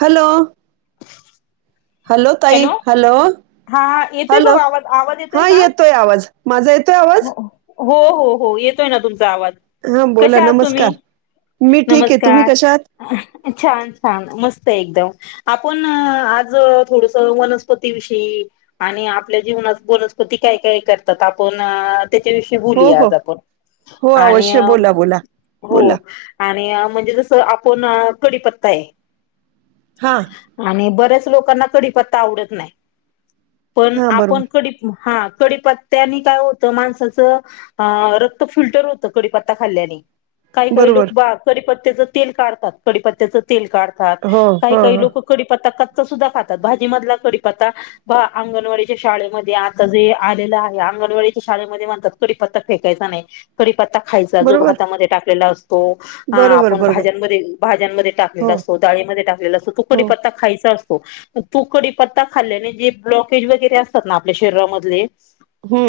Hello hello ताई hello. हा येतोय का हॅलो. आवाज आवाज हा का? येतोय आवाज. माझा येतोय आवाज? हो हो हो हो येतोय ना तुमच. हा कश बोला आहात तुम्ही? नमस्कार मी ठीक आहे तुम्ही नमस्कार! कशा आहात छान छान मस्त आहे एकदम, आपण आज थोड वनस्पती विषयी आणि आपल्या जीवनात वनस्पती काय काय करतात आपण त्याच्याविषय बली हो हो आज आपण, हो आणि अवश्य बोला बोला बोला म्हणजे कस आपण कढीपत्ता आहे हा आणि ब लोकांना कपत्ता आवडत नाही पण हा आपण बरोबर क हा. कढीपत्त्याने काय होतं माणसाचं रक्त फिल्टर होतं कडीपत्ता खाल्ल्याने. काही काही लोक बरोबर बा कीपत्त्याचं तेल काढतात कीपत्त्याचं ते काढतात हो काही हो काही हो लोक कडी पत्ता कच्चा सुद्धा खातात. मजला कढीपत्ता अंगणवाडीच्या शाळेमध्ये आता जे आलेलं आहे अंगणवाडीच्या शाळेमध्ये म्हणतात कढीपत्ता फेकायचा नाही कढीपत्ता खायचा जो बरोबर भातामध्ये टाकलेला असत त हा बरोबर आपण बरोबर भाज्यांमध्ये भाज्यांमध्ये हो टाकलेला असतो डाळीमध्ये टाकलेला, असतो हो तुकडीपत्ता खायचा असतो. तू कढीपत्ता खाल्ल्याने जे ब्लॉकेज वगैरे असतात ना आपल्या शरीरामध्ये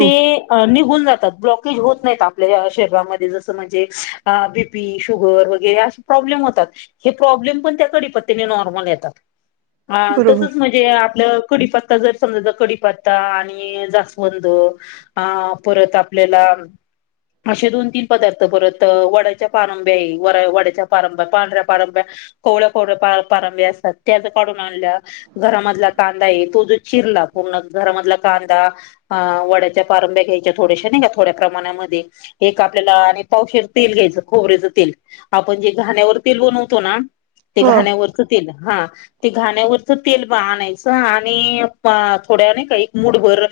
ते निघून ब्लॉकेज होत नाहीत आपल्या शरीरामध्ये असं म्हणजे बीपी शुगर वगैरे प्रॉब्लेम होतात हे प्रॉब्लेम पण त्या कढीपत्त्याने नॉर्मल येतात. हा बरोबर तसच म्हणजे आप कढीपत्ता जर समजा कढीपत्ता आणि जांस्वंद परत आप ला. असे दोन तीन पदार्थ परत वड्याच्या पारंब्या व वड्याच्या पारभ्या पांढऱ्या पारंब्या कोळ कोळ परंब्या सतात कढून आणल्या घरामधला कांदा ये तो जो चिरला पूर्ण घरामधला कांदा वड्याच्या प घ्यायच्या थोड्याश नाही का थोड्या प्रमाणामध्ये एक आपल्याला आणि पावश तेल घ्यायचं खोबरेचं तेल. आपण जे घाण्यावर तेल बनवतो ना ते हा घाण्यावरच तेल हा ते घाण्यावर तेल ब आणायच आणि थोड्या नाही का मभर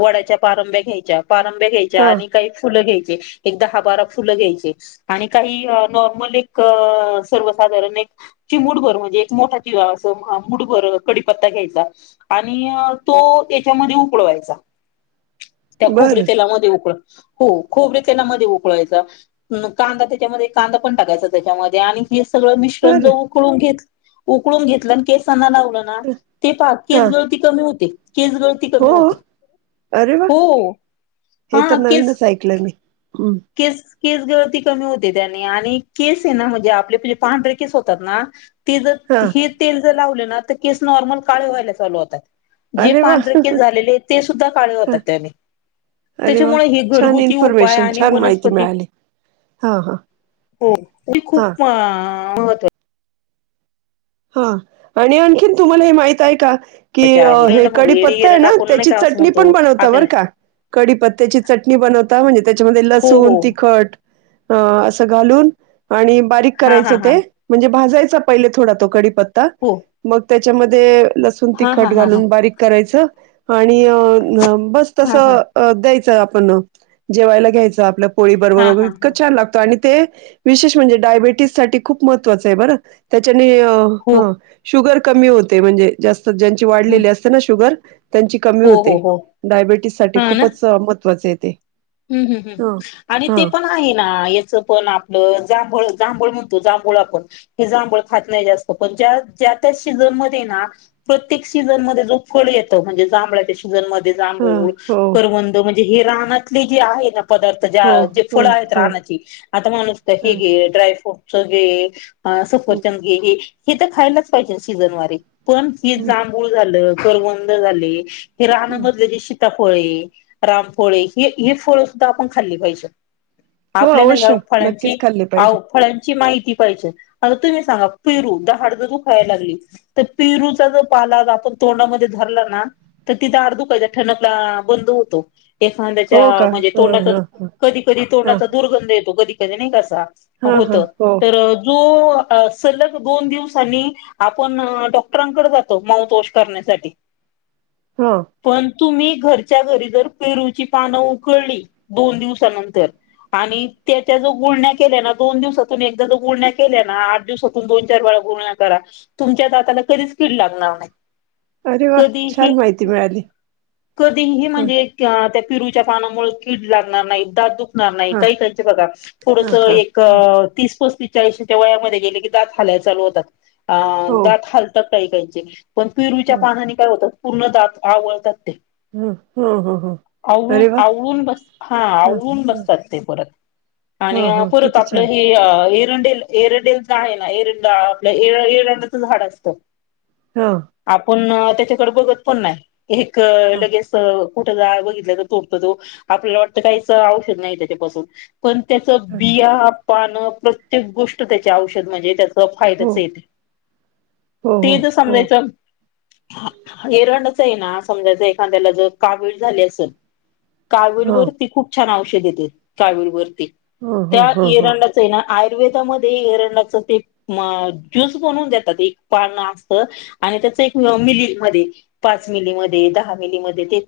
वडाच्या पारंब्या घ्यायच्या पारंब्या घ्यायच्या हा आणि काही फुलं घ्याय दहा-बारा फुल घ्यायची आणि काही नॉर्मल एक सर्वसाधारण चिमूडभर म्हणजे एक मोठा चि अस मुठभर कडीपत्ता घ्यायचा आणि तो त्याच्यामध्ये उकडवायचा. त्या खोबरेल बरं तेलामध्ये उकळ हो खोबरे त्यांना मध्ये उकळायचं कांदा त्याच्यामध्ये कांदा पण टाकायचा त्याच्यामध्ये आणि हे सगळं मिश्रण ज बरं उकळून घेत उकळून घेतलं आणि केसांना तेकीच हा गळती कमी होते. केस गळती हो कमी होते अरे वा हो. हे हा तर केस नवीनच ऐकलंय मी हम्म. केस केस गळती कमी होते त्याने आणि केस आहे ना म्हणजे आपलेणजे पांढरे केस होतात ना ते जर हा हे तेल जर लावले ना तर केस नॉर्मल काळे व्हायला चालू होतात. जे अरे वा पांढरे केस झालेले ते सुद्धा काळे होतात हा त्याने. अरे वा त्याच्यामुळे हे छान घरगुती उपाय इन्फॉर्मेशन आणि छान माहिती वनस्पती मिळाली. हां हां हो मी हां खूप अ मत हा आणि आणखीन तुम्हाला हे माहित आहे का? कि आहे हे कडीपत्ता आहे एरंड ना आपण नाही त्याची का असं चटणी पण म्हणतो बनवत बर आपल्याला का. कढीपत्त्याची चटणी बनवता म्हणजे त्याच्यामध्ये हो हो लसूण, तिखट अ अस घालून आणि बारीक हा करायच हा हा ते म्हणजे भाजायच पहिले थोडा तो कडी पत्ता हो मग त्याच्यामध्ये लसण, हा हा तिखट हा हा घालून बारीक करायचं. आणि बस हा हा तसं द्यायचं आपण जेवायला घ्यायचं आपल्या पोळी हा बरोबर वर हा हा इकं छान लागतो. ते विशेष म्हणजे डायबट खूप प मह त्वा च बर त्याच्या ने हो ह शुगर कमी होते म्हणजे जास्त ज्यांची वाढलेली असते ना शुगर त्यांची कमी हो हो होते हो डायबेटीस साठी हा ना खूपच महत्त्वाचे आहेत हम्म हम् ह आणि ते पण आहे ना याच पण आपलं ज जांभळ म्हणतो जांभूळ आपण हे जांभळ खात नाही जास्त पण ज्या ज्या त्या शिजनमध्येध्ये ना प्रत्येक सीझनमध्येध्ये जो फळ येतं म्हणजे जांभळा्याच्या सीझनमध्ये हा जांभळ हो करव म्हणजे हे रानाले जे आहे पदार्थ ज्या हो जे फळ हो आहेत हो राहण्याची आता माणूसत हे गे ड्राय फ्रूटस वगे सफरचंदगे हे हे तर खायलाच पाहिजे सीजन वारे पण ज जांभूळ झालं वंद झाले हे राणामधले जे सीतापोळे रामपोळे हे ह फळं सुद्धा आपण खाल्ली पाहिजे हो आपल्याला ह्या अवश्य फळांची नक्कीच खाल्ले पाहिजे आव फळांची दु तोड धर तिथ ठ ब होतो ए हो त्या का म्हणजे ह तोंडाचा ह कधी कधी ह तोंडाचा दुर्गंध येतो कधी कधी नाही कसा ह ह होत ह हो तर जो सलग दोन दिवसांनी आपण डॉक्टरांकडे जातो माऊथवॉश करण्यासाठी हा पण तुम्ही घरच्या घरी जर पेरूची पानं उकळली दोन दिवसानंतर आणि त्याच्या जो गुळण्या्या केल्या ना दोन दिवसातून एकदा जो गुळण्या्या केल्या ना आठ दिवसातून दोन चार वेळा करा तुमच्या आ कधीच कीड लागणार नाही अरे वा कधीही छान माहिती मिळाली कधीही ह म्हणजे त्या पिरूच्या पानामुळे कीड लागणार नाही दाु नाही ह का त्यां बघा थोड ह ह ह तीस पस्ती चाळीशीेच्या वयामध्ये गेले की दात हालाय चालू होतात अ हो दात हालतात काही कायचे पण पिरवीच्या हो पानाने काय होतात पूर्ण दात आवळतात ते हम् हम हम हम आवळून आवळून बस हा आवडून ह बसतात ते परत आणि ह ह पुरत किती आपलं छान ह एरंडेल एरंडेलचा आहे ना एरंडा आपल्या एरंडाचं झाड असतं ह आपण त्याच्याकडे बघत पण नाही एक ह कुठ बघित तर तोडत तो आपल्याला वाटत काहीच औषध नाही त्याच्यापासून पण त्याचं ह बिया पान प्रत्येक गोष्ट त्याचे औषध म्हणजे त्याच हो फायद्याच येते हो हो ते तर हो समजायचं हेरणच आहे ना समजायच एखाद्याला जर कावीळ झाली अस ह कावीळ ह वरती खूप छान औषध येते कावीळ वरती ह त्या ह ह येरांडाच आहे ना आयुर्वेदामध्ये एरंच ते ज्यूस बनवून देतात एक पान असत आणि त्या मिली म पाच मिलीमध्ये दहा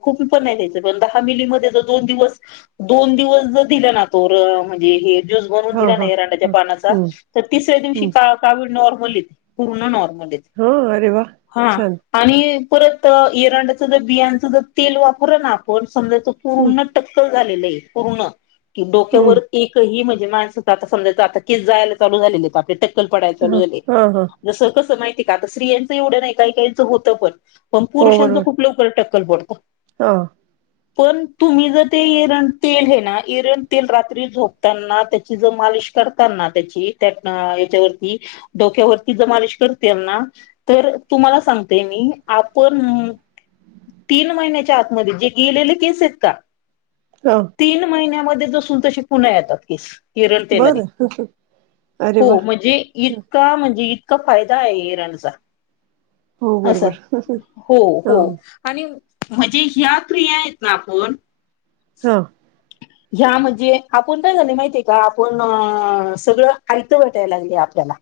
खूप पण पण दहा मिली दोन दिवस दोन दिवस दिला नाो म्हणजे हे ज्यूस बनवून ह ह दिला नाही ह इरांड्याच्या पानाचा हम्म तर तिसऱ्या दिवशी हम्म का कावीळ नॉर्मल पूर्ण नॉर्मल हा अरे वा हा छान आणि परत येरंड्याच जर बियांच जर तेल वापर ना आपण समजाच हम्म पूर्ण टक्कल पूर्ण क डोक्यावर हम्म एक माण समच केस जायलालू झा आप टक्कल पडय चालू हा झाले हा हा जस कसं मा का आता स्त्रयांचं एवढं नाही काही काहीचं होतं पण पण हो पुरुषांचं बरोबर खुप लवकर टक्कल पडतं हा पण तुम्ही जर ते एरण तेल हे ना एरण तेल रात्री झोपताना त्याची ज माल त्याच्यावर डोक्यावरती ज कर तर तुम्हाला सांगतेय मी आपण तीन महिन्याच्या आतमध्ये जे गेलेले केस आहेत का हा तीन महिन्यामध्ये तसे पुन्हा येतात की केरळ तेलाने बरं अरे वा हो म्हणजे इतका म्हणजे इ का फायदा आहे इरणचा हो असा बरोबर हो ह हो आणि म्हणजे ह्यात्रि आहेत ना आपण हा ह्या म्हणजे आपण काय झाले माहितीय का आपण सगळं आयत भेटायला लागले आपल्याला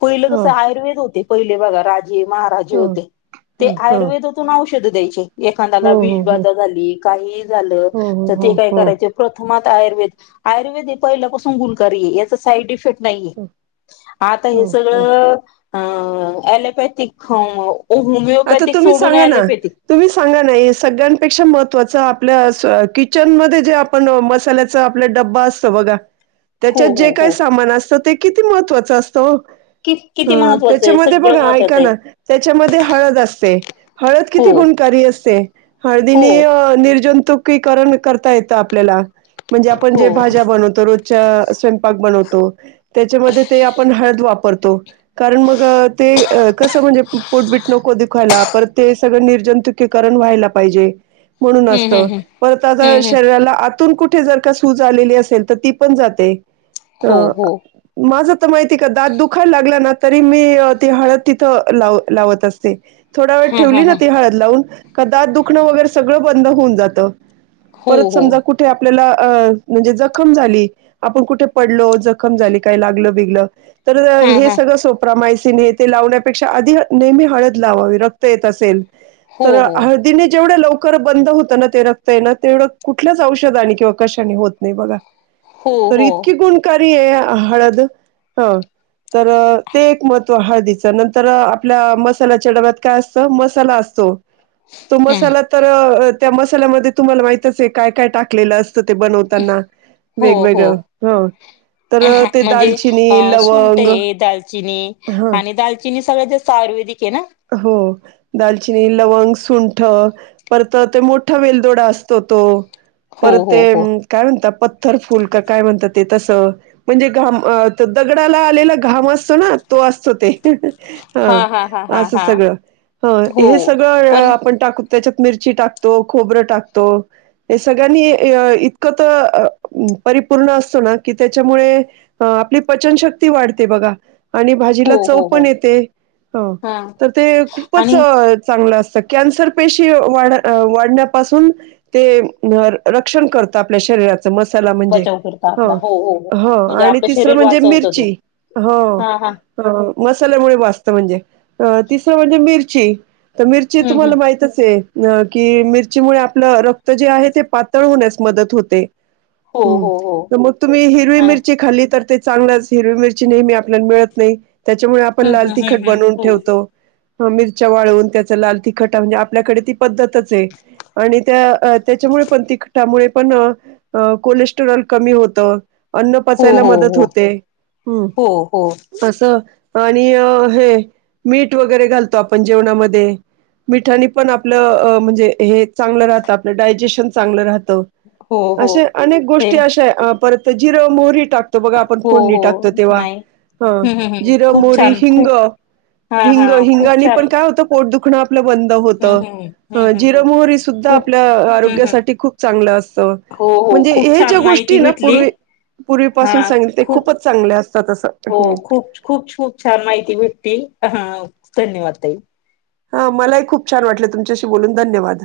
पहिलं ह कसं आयुर्वेद होते पहिले बघा राजे महाराजे ह होते हो ते हो आयुर्वेदातून आवष द्याय हो एखा्या विष हो हो बाधा झाली काही झा हो तर ते हो काय हो कराय प्रथम आयर् आयुर्वेद हे पहिपासून गुणकार या साईड इफेक्ट नाही हो आ हे हो हो सगळं अ लोपॅथिक आता तुम्ही सांगा ना तुम्ही सांगा ना हे सगळ्यांपेक्षा महत्वाच आपल्या किचन मध्ये जे आपण मसाल्याचा आपल्या डबबा असत बघा हो त्याच्यात जे हो काय हो सामान असतं ते किती महत्वाचं असतं कि किती ह महत्त्वाचं आहे त्याच्यामध्ये बघ सगळं ऐका महत्त्वाचं ना आहे त्याच्या हळद असते हळद किती हो गुणकारी असते हळ हो निर्ज तुकीीकरण करता येतं आपल्याला म्हणजे आपण जे हो भाज्या बनवतो रोजच्या स्वयंपाक बनवतो त्या आप ह वापतो कार म म्हणज नको दुखायला पर ते सगळं निर्जंतुकीकरण व्हायला पाहिजे म्हणून हम्म असत हम्म हम्म परत आता हम्म हम्म शरीराला आ कुठे का असे तर ती पण जाते हो हो मा माहिती आहे का दात दुखाला लागला ना तरी मी ती हळद तिथं लाव लावत असते थोडा वेळ हा हा ठेवली ना हा ती हळद लावून का दात दुखणं वगैरे सगळं बंद होऊन जातं हो परत हो समजा कुठे आपल्याला अ म्हणजे जखम झाली आपण कुठे पडलो जखम झाली काही लागलं बिगल तर हा हे हा सगळं सोप्रा मायसिन ते लावण्यापेक्षा आधी नेहमी हळत रत असे हो हो ह जेव ल ल बंद होत ना ते रक्त ये ना तेवढं कुठल्याच औषधा आणि किंवा कशाने होत नाही बघा हो तर हो इतकी गुणकारी आहे हळद हा तर ते एक महत्व ह दिच नंतर आपल्या मस् मच्या डब्यात काय असत मला असतो तो हा मसाला तर त्या मसाल्यामध्ये तुम्हाला माहितच आहे काय काय टाकलेलं अस ते बनवताना हो हो वेगवेगळ ह तर आहा, ते दालचिनी लवंग चिनी ह आणि दालचिनी सगळ जास्त आयुर्वेदिक आहे ना हो दालचिनी लवंग सुं परत ते मोठा वेलदोडा असतो तो हो पर हो ते हो काय म्हणतात पथथर फुल का काय म्हणतात ते तस म्हणजे घाम दगडाला आलेला घाम असतो ना तो असतो ते हा हा हा असं हा सगळं ह हो हे सगळं पण आपण टाकू त्याच्यात मिरची टाकतो खोबरं टाकतो हे सगळ्यांनी इतकं तर परिपूर्ण असतो ना की त्याच्यामुळे आपली पचनशक्ती वाढते बघा आणि हो भाजीला चव हो हो पण येते ह हा तर ते खूपच आणि चांगलं अस कॅन्सर पेशी वाढण्यापासून ते रक्षण करत आपल्या शरीरात मसाला म्हणजे बचाव करता ह आपला हो हो हो ह म्हणजे आणि आपलं तिसरं शरीर म्हणजे वाचवत तो मिरची ह हा हा अ मसाल्यामुळे वाजत म्हणजे अ तिसरं म्हणजे मिरची तर मिरची हम्म तुम्हाला हम्म माहित असे अ कि मिरचीमुळे आपलं रक्त जे आहे ते पातळ होण्यास मदत होते हो हो हो ह् मग तुम्ही हिरवी आणि मिरची खाल्ली तर चांगलाच हिरवी मिरची नेहमी आपल्याला मिळत नाही त्याच्यामुळे आपण हम्म लाल हम्म तिखट हम्म हम्म बनवून हो ठेवतो मिरच्या वाळवून त्याचा लाल तिखटा म्हणजे आपल्याकडे ती पद्धतच आणि त्या त्याच्यामुळे पामुळे पण कोलेस्टरॉल कमी होत अन्न हो पचायला हो मदत हो होते हम् हो हो आणि हे मीठ वगैरे घालतो आपण जेवणामध्ये मिठाणी पण आपलं म्हणजे हे चांगलं राहतं आपलं डायजेशन चांगलं राहत हो हो अे अनेक ते गोष्टी अशा परत जिरो मोहरी टाकतो बघा आपण हो फोडणी हो टाकतो तेव्हा नाही हम्म हम्म हम्म जिर खूप मोरी छान हिंग खूप हा हा हिंग खूप हिंगानी छान पण काय होत पोट दुखण आपलं बंद होत हम्म हम्म हम्म हम्म जिर हम्म मोहरी सुद्धा खूप आपल्या हम्म हम्म आरोग्यासाठी खूप चांगलं असतं हो हो म्हणजे खूप हे ज्या छान गोष्टी माहिती ना भेटली पूर्वी हा पूर्वीपासून सांगित ते खूप खूपच चांगले असतात असं हो खूप खूप खूप छान माहिती भेटते ह धन्यवाद तई हा मलाही खूप छान वाटले तुमच्याशी बोलून धन्यवाद